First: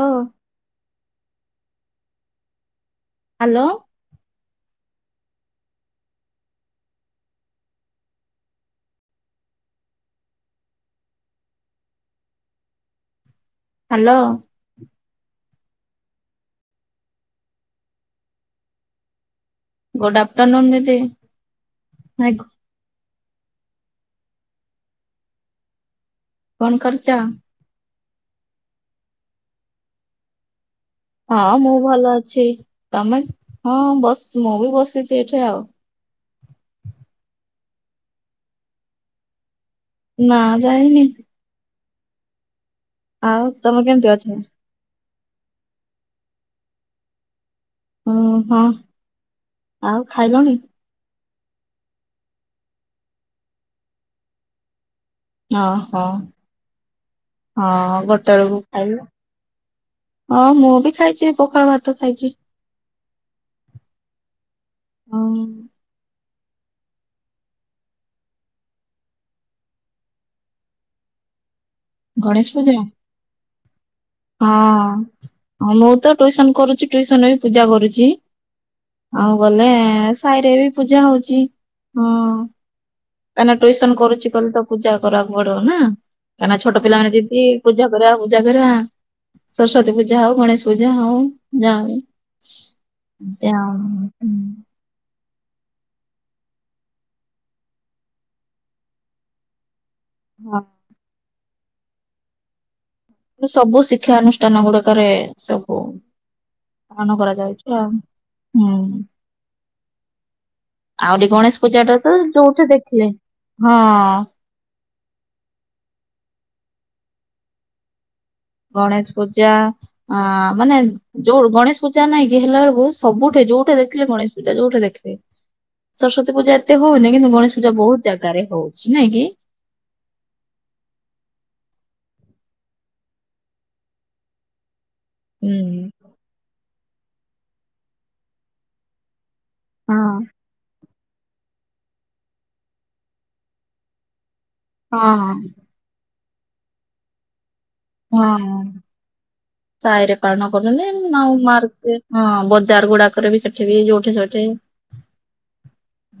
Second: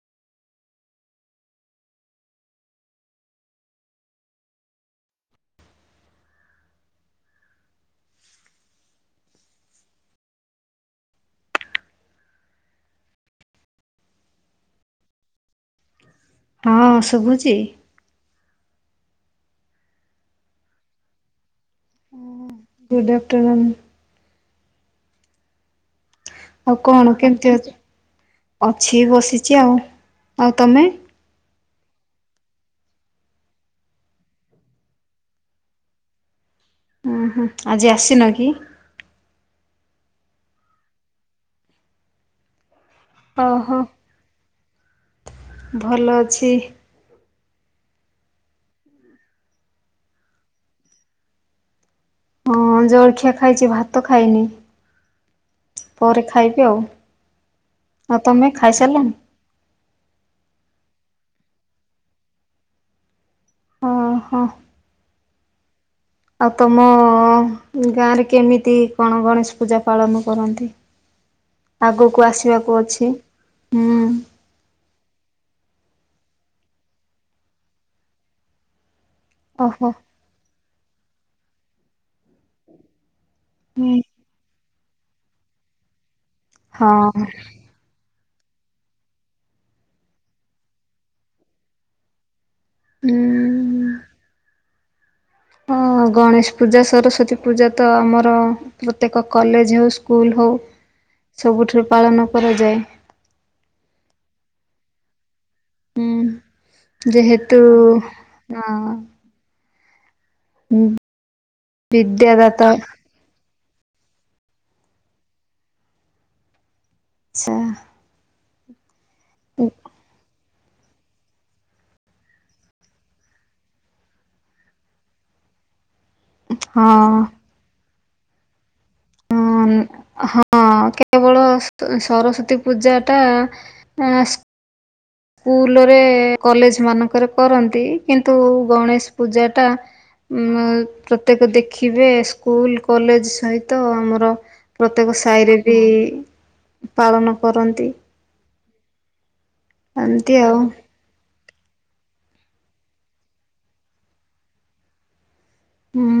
ଓ hello hello ହଁ ଶୁଭୁଛି good afternoon ଦିଦି ଗୁଡ଼୍ ଆଫ୍ଟର୍ନୁନ୍ ଆଉ କଣ କେମତି ଅଛି ଅଛି ବସିଛି ଆଉ ଆଉ ତମେ ହଁ ମୁଁ ଭଲ ଅଛି ତମେ ହଁ ବସ ମୁଁ ବି ବସିଛି ଏଠି ଆଉ ଉୁଁ ହୁଁ ଆଜି ଆସିନ କି ନା ଯାଇନି ଆଉ ଓହୋ। ତମେ କେମିତି ଅଛ ଭଲ ଅଛି ହୁଁ ହଁ ଆଉ ଖାଇଲଣି ହଁ ଜଳଖିଆ ଖାଇଛି ଭାତ ଖାଇନି ଓହୋ ପରେ ଖାଇବି ଆଉ। ହଁ ଆଉ ଗୋଟେ ତମେ ବଳକୁ ଖାଇବ ଖାଇସାରିଲଣି? ହଁ ମୁଁ ବି ଖାଇଛି ପୋଖାଳ ଭାତ ଖାଇଛି ଓ ହୋ ହଉ ଆଉ ତମ ଗାଁରେ କେମିତି କଣ ଗଣେଶ ପୂଜା ପାଳନ କରନ୍ତି ଆଗକୁ ଗଣେଶ ପୂଜା? ଆସିବାକୁ ଅଛି ହୁଁ ହଁ ମୁଁ ତ ଟୁସନ କରୁଛି ଟ୍ୟୁସନ ବି ପୂଜା କରୁଛି ଆଉ ଗଲେ ଓହୋ। ସାହିରେ ବି ପୂଜା ହଉଛି ହଁ କାହିଁକି ଟୁସ ହୁଁ। କରୁଛି କହଲି ତ ପୂଜା କରିବାକୁ ପଡିବ ନା କାହିଁକ ନା ଛୋଟ ହଁ ପିଲାମାନେେି ପୂଜା କରିବାକୁ ଜାଗର ସରସ୍ଵତୀ ପୂଜା ହଉ ଗଣେଶ ପୂଜା ହଉ ଯ ହ ତ ଉଁ ହଁ ଗଣେଶ ପୂଜା ସରସ୍ଵତୀ ପୂଜା ତ ଆମର ପ୍ରତ୍ୟେକ କଲେଜ ହଉ ସ୍କୁଲ ହଉ ହଁ ସବୁଠାରୁ ପାଳନ କରାଯାଏ ସବୁ ଶିକ୍ଷାନୁଷ୍ଠାନ ଗୁଡିକରେ ସବୁ ହୁଁ ପାଳନ ଯେହେତୁ କରାଯାଉଛି ଆଉ ଆ ହୁଁ ଆହୁରି ଗଣେଶ ପୂଜା ଟା ତ ଯୋଉଠି ବିଦ୍ୟାଦାତା ଦେଖିଲେ ହଁ ଆଛା ଗଣେଶ ପୂଜା ହଁ ଆ ମାନେ ଯୋଉ ଗଣେଶ ପୂଜା ନାଇଁ କି ହେଲା ବେଳକୁ ସବୁଠେ ଯୋଉଠି ଦେଖିଲେ ଗଣେଶ ପୂଜା ଯୋଉଠି ଦେଖିଲେ ସରସ୍ତୀ ପୂା ଏତେ ହଉନି କିନ୍ତ ହଁ ଗଣେଶ ପୂଜାହୁ ଜାଗା ାଗାରେ ହଉଛି ନାଇଁ କି ହ ହଁ କେବଳ ସରସ୍ଵତୀ ପୂଜା ଟା ହୁଁ ସ୍କୁଲରେ କଲେଜ ମାନଙ୍କ [unintelligible] କରନ୍ତି କିନ୍ତୁ ଗଣେଶ ପୂଜାଟା ହଁ ପ୍ରତ୍ୟେକ ଦେଖିବେ ସ୍କୁଲ କଲେଜ ସହିତ ଆମର ପ୍ରତ୍ୟେକ ହଁ ସାହିରେ ବି ପାଳନ କରନ୍ତି ହଁ ସାହିରେ ଏମିତି ପାଳନ ଆଉ କରନ୍ତି ମାର ହଁ ବଜାର ଗୁଡାକରେ ବି ସେଠି ବି ଯୋଉଠି ସେଠି ହୁଁ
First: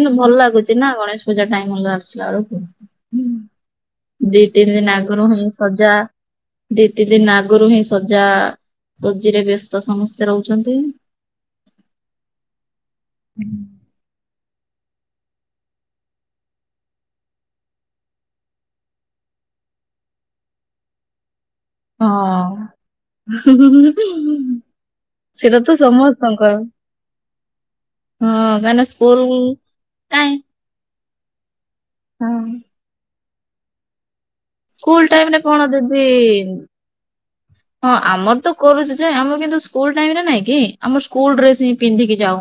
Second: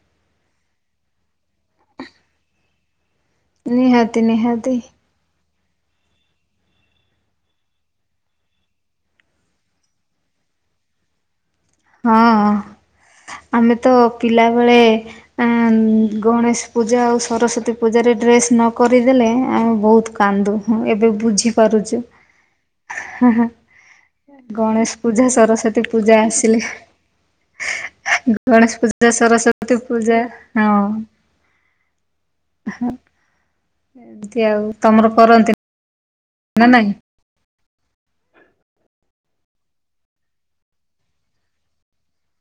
ଏନ ଭଲ ଲାଗୁଛି ନା ଗଣେଶ ପୂଜା ଟାଇମ ଭଲ ଆସିଲା ବେଳକୁ ନିହାତି ହ ଦି ନିହାତି ତିନି ଦିନ ଆଗରୁ ହିଁ ସଜା ଦି ତି ଦିନ ଆଗରୁ ହିଁ ସଜା ସଜିରେ ବ୍ୟସ୍ତ ସମସ୍ତେ ରହୁଛନ୍ତି ହଁ ଆମେ ତ ପିଲା ସେତେବେଳେ ଗଣେଶ ପୂଜା ଆଉ ସରସ୍ଵତୀ ପୂଜାରେ ଡ୍ରେସ୍ ନ କରିଦେଲେ ଆମେ ବହୁତ କାନ୍ଦୁ ଏବେ ବୁଝି ହଁ ଗଣେଶ ପୂଜା ସେଟା ତ ସରସ୍ଵତୀ ପୂଜା ସମସ୍ତଙ୍କ ଗଣେଶ କାହିଁକିନା ପୂଜା ସ୍କୁଲ ସରସ୍ଵତୀ ପୂଜା କାଇଁ ହଁ ହଁ ସେ ସ୍କୁଲ ଟାଇମ ରେ କଣ ଦିଦି ନା ନାଇଁ ହଁ ଆମର ତ କରୁଛି ଯେ ଆମ କି ସ୍କୁଲ ଟାଇରେ ନାଇଁ କି ଆମ ସ୍କୁଲ ଡ୍ରେସ୍ ହି ପିନ୍ଧିକି ଯାଉ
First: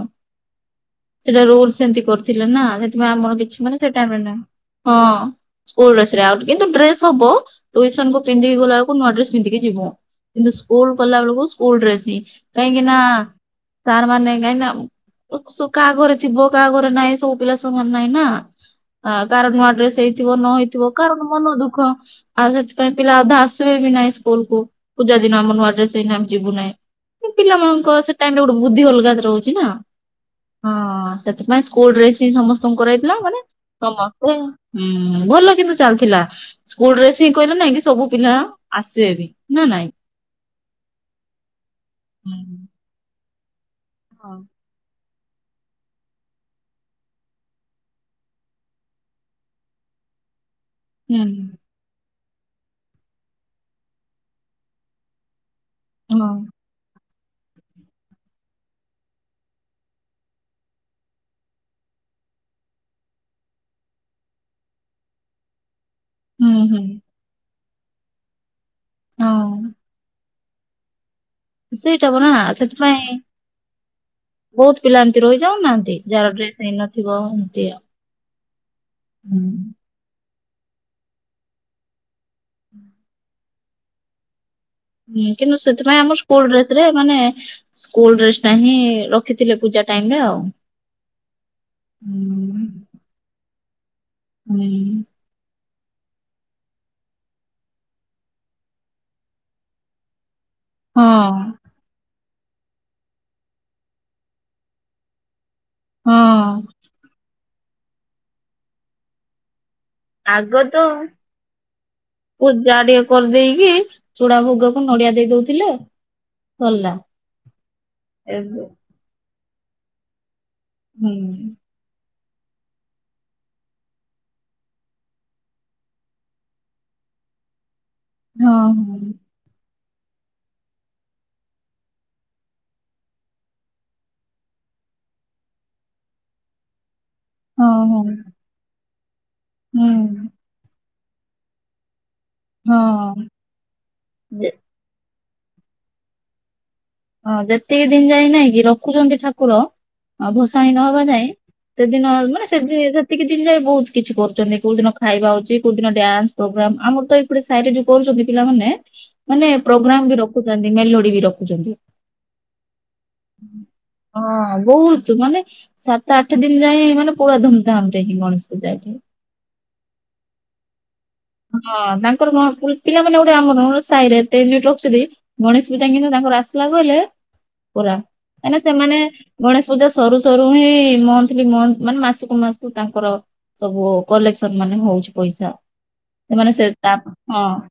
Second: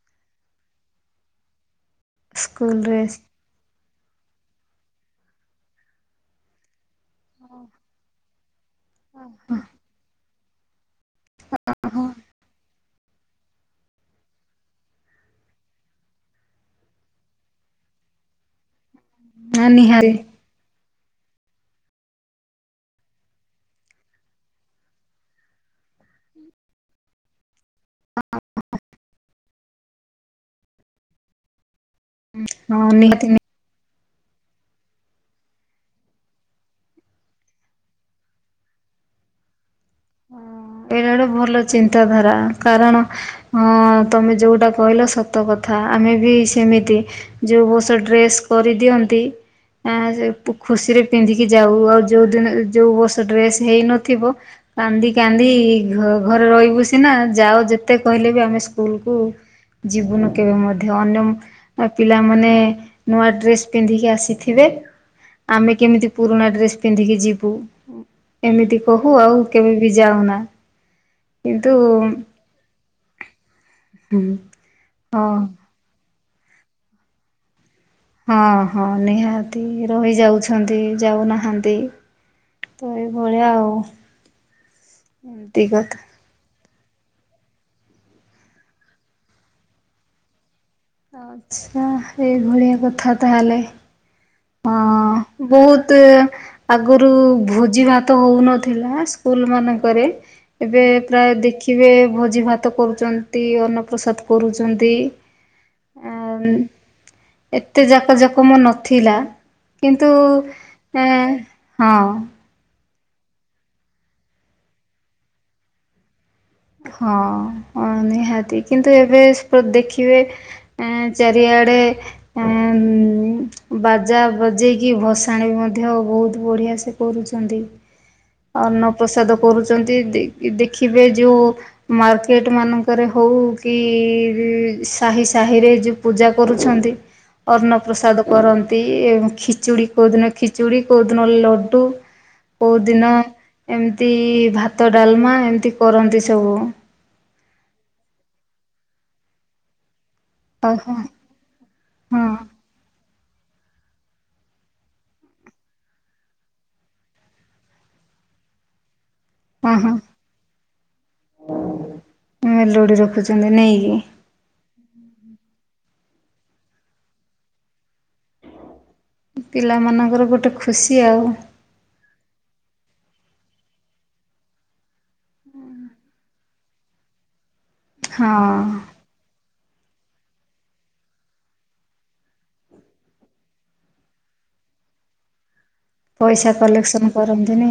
ସେଟା ରୁଲମ କରିଥିଲେ ନା ସ୍କୁଲ ସେଥିପାଇଁ ଡ୍ରେସ୍ ଆମର କିଛି ମାନ [unintelligible] ହଁ ସ୍କୁଲ ଡ୍ରେସରେ ଆଉ କିନ୍ତୁ ଡ୍ରେସ ହବ ଟିଉସନ କୁ ପିନ୍ଧି ଗଲା କୁ ନୂଆ ଆଡ୍ରେସ ପନ୍ଧିକି ଯିବୁ କିନ୍ତୁ ସ୍କୁଲ କଲା ବେଳକୁ ସ୍କୁଲ ଡ୍ରେସ୍ ହିଁ କାହିଁକି ନା ସାର୍ ମାନେ କାହିଁକି ନା କାହା ଘରେ ଥିବ କାହା ଘରେ ନାହିଁ ସବୁ ପିଲା ସବୁ ମାନ ନହିଁ ନା ହଁ କାାର ନୂଆ ଡ୍ରେସ୍ ହେଇଥିବ ନ ହେଇଥିବ କ ମନ ଦୁଃଖ ଆଉ ସେଥିପାଇଁ ପିଲା ଅଧା ଆସିବେ ବି ନାଇ ସ୍କୁଲ କୁ ପୂଜା ଦିନ ଆମ ନୂଆଡ୍ରେସରେ ହେଇନ ଆମେ ଯିବୁ ନାହିଁ ପିଲାମାନଙ୍କୁ ସେ ଟାଇମ୍ ରେ ଗୋଟେ ବଦ୍ଧି ହଲଗା ର ହଁ ସେଥିାଇଁ କୋ ଡ୍ରେସ ସମସ୍ତଙ୍କୁ ହଁ କରାଇଥିଲା ନିହାତି ମାନେ ସମସ୍ତ ଓ ହୁଁ ଭଲ କିନ୍ତୁ ଚାଲିଥିଲା ସ୍କୁଲ ଡ୍ରେସ୍ ହିଁ କହିଲ ନାଇଁ କି ସବୁ ପିଲା ଆସିବେ ବି ନା ନାଇଁ ଏଇଟା ଗୋଟେ ଭଲ ଚିନ୍ତାଧାରା କାରଣ। ହଁ ତମେ ହଁ। ଯୋଉଟା କହିଲ ସତ ସତ କଥା ଆମେ ବି ସେମିତି ଯେଉଁ ବଷ ଡ୍ରେସ୍ କରିଦିଅନ୍ତି ଆଁ ଯେ। ତୁ ଖୁସିରେ ହୁଁ ପିନ୍ଧିକି ଯାଉ ଆଉ ଯୋଉ ଦିନ ଯୋଉ ବର୍ଷ ଡ୍ରେସ ହେଇନଥିବ କାନ୍ଦି କାନ୍ଦି ଏଇ ଘ ହଁ ଘରେ ରହିବୁ ସିନା ଯାଅ ଯେତେ କହିଲେ ବି ଆମେ ସ୍କୁଲକୁ ଯିବୁନୁ କେବେ ମଧ୍ୟ, ଅନ୍ୟ ପିଲାମାନେ ନୂଆ ଡ୍ରେସ୍ ପିନ୍ଧିକି ଆସିଥିବେ ଆମେ କେମିତି। ପୁରୁଣା ହୁଁ ଡ୍ରେସ୍ ହୁଁ ପିନ୍ଧିକି ଯିବୁ ଏମିତି ବୋହୁ ଆଉ କେବେ ହଁ। ବି ଯାଉନା କିନ୍ତୁ ସେଇଟା ହ ନା ସେ ଥି ପାଇଁାଇ ହଁ। ବହୁତ ପିଲା ଏମିତି ରହି ଯାଉନାହାନ୍ତି ଯାହାର ଡ୍ରେସ ହେଇନଥିବ ଯେ ହଁ ହଁ ନିହାତି ରହିଯାଉଛି। ଅନ୍ତି ଯାଉନାହାନ୍ତି। ତ ଏଇଭଳିଆ ଆଉ ଓ ହ ହୁଁ କିନ୍ତୁ ସେଥିପାଇଁ ଆମ ସ୍କୁଲ ଡ୍ରେସ୍ ରେମାନେ ସ୍କୁଲ ଡ୍ରେସ ଟା ହିଁ ରଖିଥିଲେ ପୂଜା ଟାଇମ ରେ ଆଉ ଆଛା ହୁଁ ଏଇଭଳିଆ କଥା ତାହଲେ ହୁଁ ବହୁତ ଆଗରୁ ଭୋଜି ଭାତ ହୋଉନଥିଲା ସ୍କୁଲ ମାନଙ୍କରେ ଏବେ ପ୍ରାୟ ଦେଖିବେ ଭ ଜି ଭାତ କରୁଛନ୍ତି ।ଅନ୍ନ ପ୍ର୍ରସାଦ କରୁଛନ୍ତି। ଆ ହଁ ଏତେ ଯାକ ଯକମ ନଥିଲା କିନ୍ତୁ ଆଗ ତ ଏଁ ହଁ ପୂଜା ଟିକେ କରିଦେଇକି ଚୂଡା ଭୋଗ କୁ ନଡିଆ ଦେଇ ଦଉଥିଲେ ସରିଲା ହଁ ନିହାତି ଏବେ କିନ୍ତୁ ଏବେ ଦେଖିବେ ଆଁ ହୁଁ ଚାରଆଡେ ବାଜା ବଜେଇକି ଭସାଣ ବି ମଧ୍ୟ ବହୁତ ବଢ଼ିଆ ସେ କରୁଛନ୍ତି ହଁ ଅନ୍ନ ପ୍ରସାଦ କରୁଛି ଛନ୍ତି ଦେଖିବେ ଯୋଉ ମାର୍କେଟ ମାନଙ୍କରେ ହଉ କି ସାହି ସାହିରେ ଯୋଉ ପୂଜା କରୁଛନ୍ତି ହଁ ଅନ୍ଣ ହଁ ପ୍ର୍ରସାଦ କରନ୍ତି ଏବବାଗ୍ଗ ଖିଚୁଡ଼ି ହଁ ହୁଁ କେଉଁଦିନ ଖିଚୁଡ଼ି କଦନଲ ଲୋଡ଼ୁ କୋଉ ଦିନ ହଁ। ଏମିତି ଯେ- ଭାତ ଡାଲମା ଏମିତି କରନ୍ତି ଯଉ ହଁ ଯେତିକି ଦିନ ଯାଇ ନାଇଁ କି ରଖୁଛନ୍ତି ଠାକୁର ଆଉ ଭସାଣି ଓହୋ ନହବା ଯାଇଁ ସେଦିନ ହଁ ସେ ଟିକେ ଜିନି ଯା ବହୁତ କିଛି କରୁଛନ୍ତି କୋଉ ଦିନ ଖାଇବା ହଉଛି କୋଉଦିନ ଡ୍ୟାନ୍ସ ପ୍ରୋଗ୍ରାମ ଆମର ତ ଏଇପଟେ ସାରେ ଯୋଉ କରୁଛନ୍ତି ପିଲାମାନେ ମାନେ ହଁ ହଁ ପ୍ରୋଗ୍ରାମ ବି ରଖୁଛି ମେଲୁ ବି ରଖୁଛନ୍ତି ମେଲୋଡି ରଖୁଛନ୍ତି ନେଇକି ହଁ ବହୁତ ମାନେ ସାତ ଆଠ ଦିନ ଯାଏ ମାନେ ପୁରା ଧୁମ ଧାମ୍ ରେ ହିଁ ଗଣେଶ ପୂଜା ଏଠି ପିଲାମାନାନଙ୍କର ଗୋଟେ ଖୁସି ଆଉ ହଁ ତାଙ୍କର ପିଲା ମାନେ ଗୋଟେ ଆମରୋ ସାହି ରେତିନିିନି ରଖୁଛନ୍ତି ଗଣେଶ ପୂଜା କିନ୍ତୁ ତାଙ୍କ ଆସିଲାିଲଲେ ପୁରା ହଁ କାଇଁନା ସେମାନେ ଗଣେଶ ପୂଜା ସରୁ ସରୁ ହିଁ ମନ୍ଥଲି ମାନେ ମାସକୁ ମାସ ତାଙ୍କର ସବୁ କଲେକ୍ସନ ମାନେ ହଉଛି ପଇସା ସେମାନେ ପଇସା ସେ ତା କଲେକ୍ସନ ହଁ କରନ୍ତିନି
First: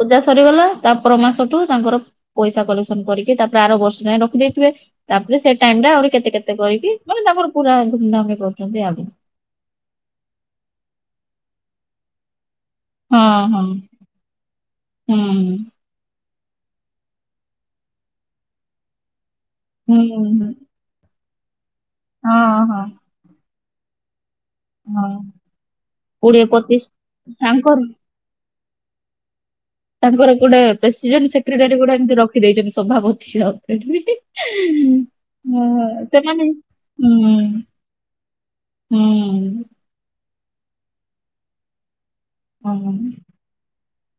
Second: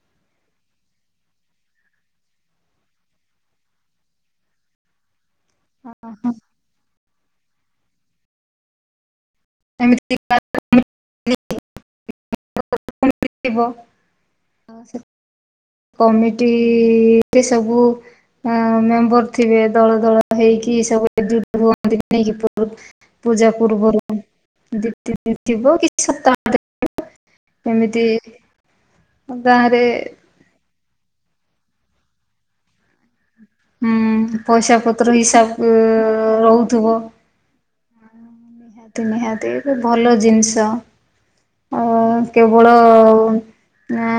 ପୂଜା ସରିଗଲା ତା ପର ମାସଠୁ ତାଙ୍କର ପଇସା କଲେକ୍ସନ କରିକି ତାପରେ ଆର ବର୍ଷ ଯାଏ ରଖିଦେଇଥିବେ ତାପରେ ସେ ଟାଇମ ଆହୁରି କେତେ କେତେ କରିକି ମାନେ ତାଙ୍କର ପୁରା ଧୁମଧାମ ରେ କରୁଛନ୍ତି ଆଗ ମର ହଁ ହଁ ହୁଁ କମିଟି ସବୁ ମେମ୍ବର ଥିବେ ଦଳ ହୁଁ ଦଳ ହୁଁ ହେଇକି ସବୁ ଏ ଭୁନ୍ତି ନେଇକି ହଁ ହଁ ପୂଜା ପୂର୍ବରୁ ଦ ହଁ ଦିନ ଥିବ କିଛି କୋଡିଏ ପଚିଶ ସପ୍ତାହ ତାଙ୍କର କେମିତି ତାଙ୍କର କୋଉଟା ପ୍ରେସିଡେଣ୍ଟ ସେକ୍ରେଟାରୀ ଗୋଟା ଏତି ରଖି ଦେଇଛନ୍ତି ସଭାପ ଉଁ ହଁ ପଇସା ପତ୍ର ହିସାବ ହଁ ସେମାନେ ରହୁଥିବ ହଁ ନିହାତି ନିହାତି ଏ ଭଲ ଜିନିଷ ଅ କେବଳ ହଁ ଆ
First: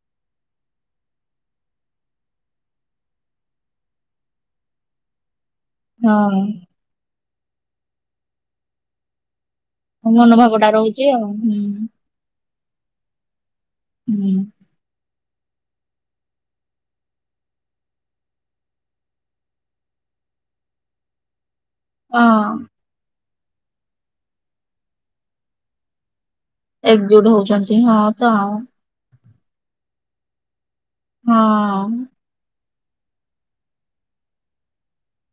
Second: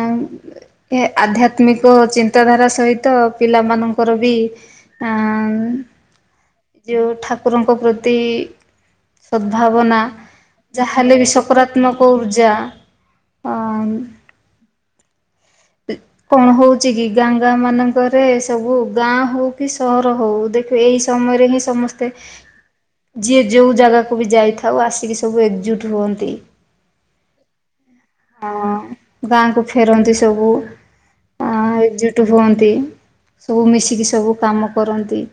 ଆଧ୍ୟାତ୍ମିକ ଚିନ୍ତାଧାରା ସହିତ ପିଲାମାନଙ୍କର ବି ଆ ହଁ ଠାକୁରଙ୍କ ପ୍ରତି ସଦ୍ଭାବନା ହଁ ମନୋଭାବ ଟା ଯା ରହୁଛି ହେଲେ ଆଉ ବି ହୁଁ ସକାରାତ୍ମ ପୂଜା ହୁଁ କଣ ହଉଚି କି ଗାଁ ଗାଁ ମାନଙ୍କରେ ସବୁ ଗାଁ ହଉ କି ସହର ହଉ ଦେଖିବ ଏଇ ସମୟରେ ହିଁ ସମସ୍ତେ ହଁ। ଯିଏ ଯେଉଁ ଜାଗାକୁ ବି ଯାଇଥାଉ ଆସିକି ସବୁ ଏକଜୁଟ୍ ହୁଅନ୍ତି। ଏକଜୁଟ ହଉଛନ୍ତି ହଁ ତ ହଁ ଗାଁକୁ ଫେରନ୍ତି ସବୁ ଅଁ ହଁ। ଏକଜୁଟ ହୁଅନ୍ତି। ସବୁ ମିଶିକି ସବୁ କାମ କରନ୍ତି।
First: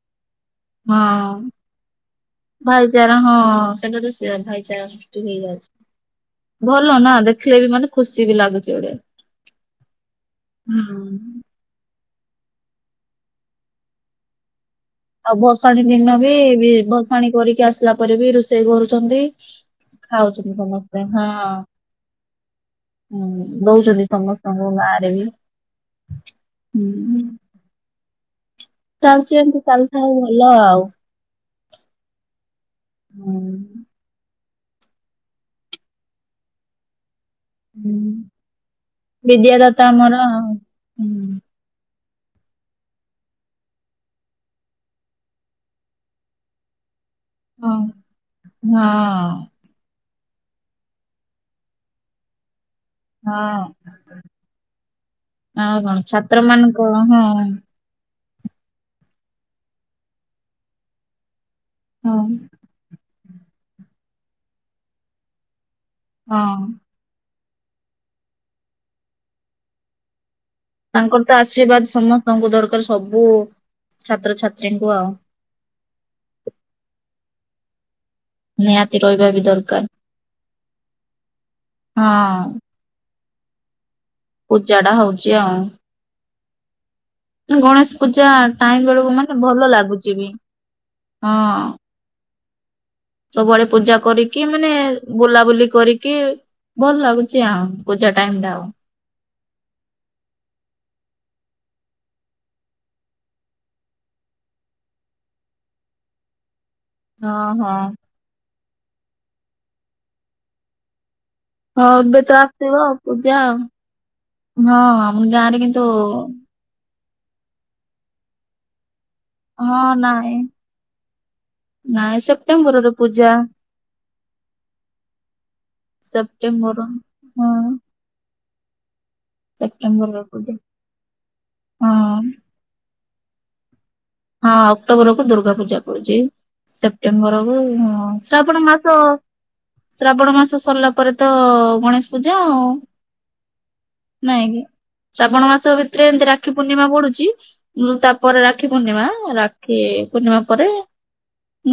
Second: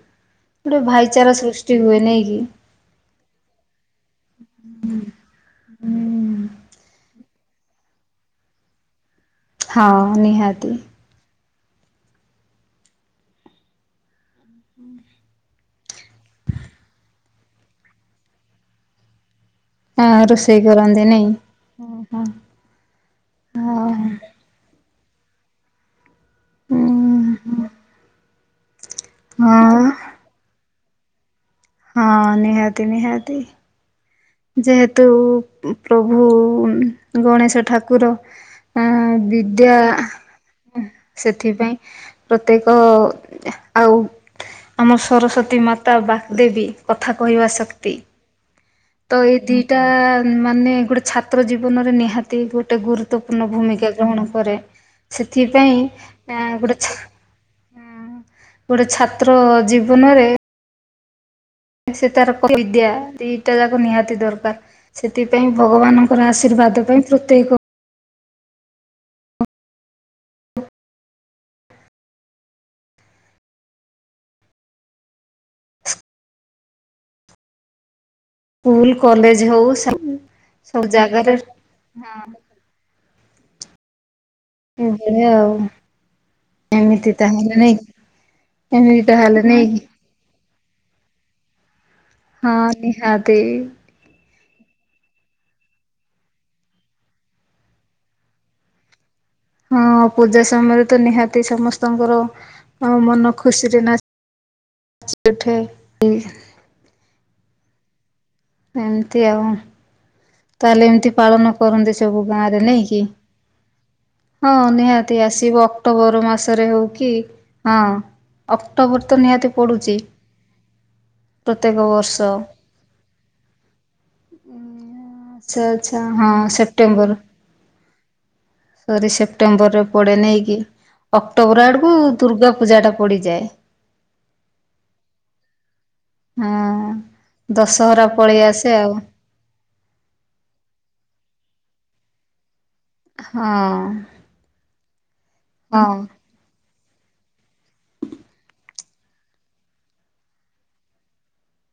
ଗୋଟେ ହଁ ଭାଇଚାରା ସୃଷ୍ଟି ହୁଏ ନାଇଁ କି? ଭାଇଚାରା ହଁ ସେଟାରୁ ସେୟା ଭାଇଚାରା ସୃଷ୍ଟି ହେଇଯାଉଛି ଭଲ ନା ଦେ ଦେଖିଲେ ବି ମାନେ ଖୁସି ବି ଲାଗୁଛି ଗୋଟେ ହଁ ନିହାତି ହୁଁ। ଆଉ ଭସାଣି ଦିନ ବି ଭସାଣି କରିକି ଆସିଲା ପରେ ବି ରୋଷେଇ କରୁଛନ୍ତି ହଁ ଖାଉଛନ୍ତି ରୋଷେଇ କରନ୍ତି ସମସ୍ତେ ହଁ ନାଇଁ ହଁ ହଁ। ହଁ ଦଉଛନ୍ତି ସମସ୍ତଙ୍କୁ ଗାଁ [inaudible] ହୁଁ ଚାଲିଛି ଏମତି ହଁ ଚାଲିଥାଉ ଭଲ ଆଉ ହଁ ନିହା ଟି ନିହାତି ହୁଁ। ଯେହେତୁ ପ୍ରଭୁ ଗଣେଶ ହୁଁ ଠାକୁର ଆ ବିଦ୍ୟା ବିଦ୍ୟାଦାତା ଆମର ଆଉ। ହୁଁ ସେଥିପାଇଁ ପ୍ରତ୍ୟେକ ଆଉ ଆମର ସରସ୍ଵତୀ ମାତା ବାଗଦେବୀ କଥା କହିବା ହଁ। ଶକ୍ତି ହଁ ତ ଏଇ ଦିଟା ମାନେ ଗୋଟେ ଛାତ୍ର ଜୀବନରେ ନିହାତି ଗୋଟେ ଗୋଟେ ଗୁରୁତ୍ୱପୂର୍ଣ୍ଣ ହଁ ଭୂମିକା ଗ୍ରହଣ କରେ ସେଥିପାଇଁ ଆଉ କଣ ଛାତ୍ର ମାନଙ୍କ ଗୋଟେ ହଁ ହଁ। ଗୋଟେ ଛାତ୍ର ଜୀବନରେ ସେତାର ବିଦ୍ୟା ନିହାତି ଦରକାର ସେଥିପାଇଁ ଭଗବାନଙ୍କର ହଁ ଆଶୀର୍ବାଦ ପାଇଁ ପ୍ରତ୍ୟେକ ତାଙ୍କର ତ ଆଶୀର୍ବାଦ ସମସ୍ତଙ୍କୁ ଦରକାର ସବୁ ଛାତ୍ରଛାତ୍ରୀଙ୍କୁ ଆଉ। ସ୍କୁଲ, ନିହାତି ରହିବା ବି କଲେଜ ହଉ ଦରକାର ସବୁ ଜାଗାରେ ହଁ। ପୂଜା ଟା ଏଇଭଳିଆ ହଉଛି ଆଉ ଏମିତି ତାହେଲେ ଆଉ ନାଇଁ ଗଣେଶ ପୂଜା ଟାଇମ ଏମିତି ବେଳକୁ ମାନେ ତାହେଲେ ନାଇଁ ଭଲ କି ଲାଗୁଛି ବି। ହଁ। ହଁ। ନିହାତି। ସବୁଆଡେ ପୂଜା କରି କି ମାନେ ବୁଲାବୁଲି କରିକି ଭଲ ଲାଗୁଛି ଆଉ ପୂଜା ଟାଇମ ଟା ଆଉ। ହଁ ପୂଜା ସମୟରେ ତ ନିହାତି ସମସ୍ତଙ୍କର ମନ ଖୁସିରେ ନା ନାଚି ଉଠେ। ହଁ ହଁ। ଏମିତି ଆଉ। ତାହେଲେ ଏମିତି ପାଳନ କରନ୍ତି ହଉ ଏବେ ସବୁ ତ ଗାଁରେ ଆସିବ ନେଇକି ପୂଜା ଆଉ। ହଁ ଆମ ନିହାତି ଗାଁରେ ଆସିବ କିନ୍ତୁ ଅକ୍ଟୋବର ମାସରେ ହଉ କି ହଁ ଅକ୍ଟୋବର ତ ନିହାତି ହଁ ପଡୁଛି ନାଇଁ ପ୍ରତ୍ୟେକ ନାଇଁ ସେପ୍ଟେମ୍ବର ର ପୂଜା। ହୁଁ। ଆଚ୍ଛା ଆଚ୍ଛା ହଁ ସେପ୍ଟେମ୍ବର। ହଁ ସରି ସେପ୍ଟେମ୍ବର ରେ ପଡେ ସେପ୍ଟେମ୍ବରରେ ପୂଜା ନେଇକି ଅକ୍ଟୋବର ହଁ ଆଡକୁ ଦୁର୍ଗା ପୂଜାଟା ପଡ଼ିଯାଏ। ହଁ ଅକ୍ଟୋବର କୁ ଦୁର୍ଗା ପୂଜା ପଡୁଛି ହଁ। ସେପ୍ଟେମ୍ବର କୁ ଦଶହରା ପଳେଇ ଶ୍ରାବଣ ଆସେ ମାସ ଆଉ ଶ୍ରାବଣ ମାସ ସରିଲା ପରେ ତ ଗଣେଶ ପୂଜା ଆଉ। ହଁ ନାଇଁ କି ଶ୍ରାବଣ ମାସ ଭିତରେ ହଁ। ଏମତି ରାକ୍ଷୀ ପୂର୍ଣ୍ଣିମା ପୂର୍ଣ୍ଣିମା ପଡୁଛି ତାପରେ ରାକ୍ଷୀ ପୂର୍ଣ୍ଣିମା ରାକ୍ଷୀ ପୂର୍ଣ୍ଣିମା ପରେ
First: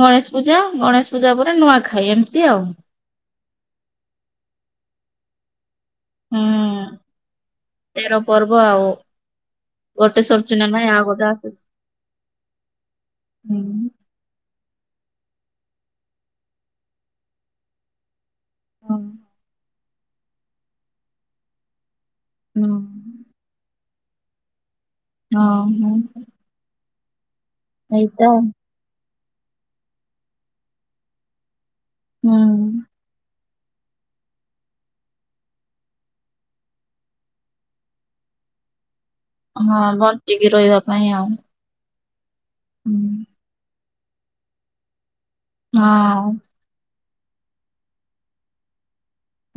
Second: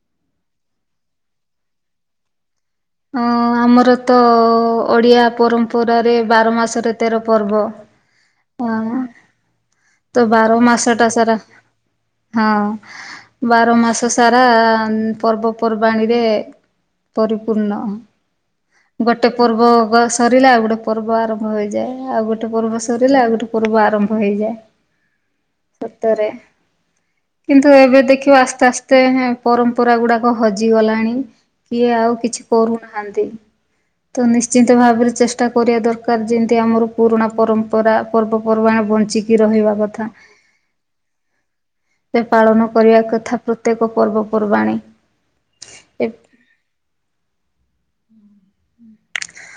ଗଣେଶ ପୂଜା ଗଣେଶ ପୂଜା ପରେ ନୂଆଖାଇ ଏମିତି ଆଉ। ହଁ ଆମର ତ ଓଡିଆ ପରମ୍ପରା ପରାରେ ବାର ହୁଁ। ମାସରେ ତେର ପର୍ବ। ତେର ପର୍ବ ହ ଆଉ ଗୋଟେ ତ ବାର ସରୁଛି ନା ମାସ ନାଇଁ ଆଉ ଟା ଗୋଟେ ସାରା ଆସୁଛି ହଁ ବାର ହୁଁ। ମାସ ସାରା ଆ ପର୍ବପର୍ବାଣିୀରେ ପରି ପୂର୍ଣ୍ଣ ହଁ ଗୋଟେ ପୂର୍ବ ସରିଲା ଆଉ ଗୋଟେ ପର୍ବ ଆରମ୍ଭ ହୋଇଯାଏ ଆଉ ଗୋଟେ ହଁ। ପର୍ବ ସରିଲ ଆଉ ଗୋଟେ ପର୍ବ ଆରମ୍ଭ ହେଇଯାଏ ହଁ ହ ସତରେ କିନ୍ତୁ ଏବେ ଦେଖିବା ଆସ୍ତେ ଆସ୍ତେ ପରମ୍ପରା ଗୁଡାକ ହଜିଗଲାଣି କିଏ ଆଉ ହୁଁ କିଛି ତ ନିଶ୍ଚିନ୍ତ ଭାବରେ ଚେଷ୍ଟା କରିବା ଦରକାର ଯେମିତି ଆମର ପୁରୁଣା ପରମ୍ପରା ପର୍ବପର୍ବାଣ ବଞ୍ଚିକି ରହିବା ହଁ କଥା। ବଞ୍ଚିକି ରହିବା ପାଇଁ ଆଉ ସେ ପାଳନ ହଁ କରିବା କଥା ପ୍ରତ୍ୟେକ ପର୍ବପର୍ବାଣି ଏ ହଁ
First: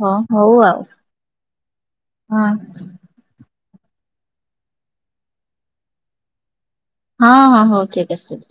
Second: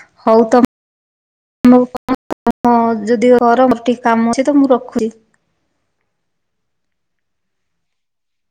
ହଁ ହଉ ତ ଆଉ ହଁ କଣ ଯଦି ଘର ଟିକେ କାମ ଅଛି ତ ମୁଁ ରଖୁଛି ହଁ ହଁ ହଉ ଠିକ ଅଛି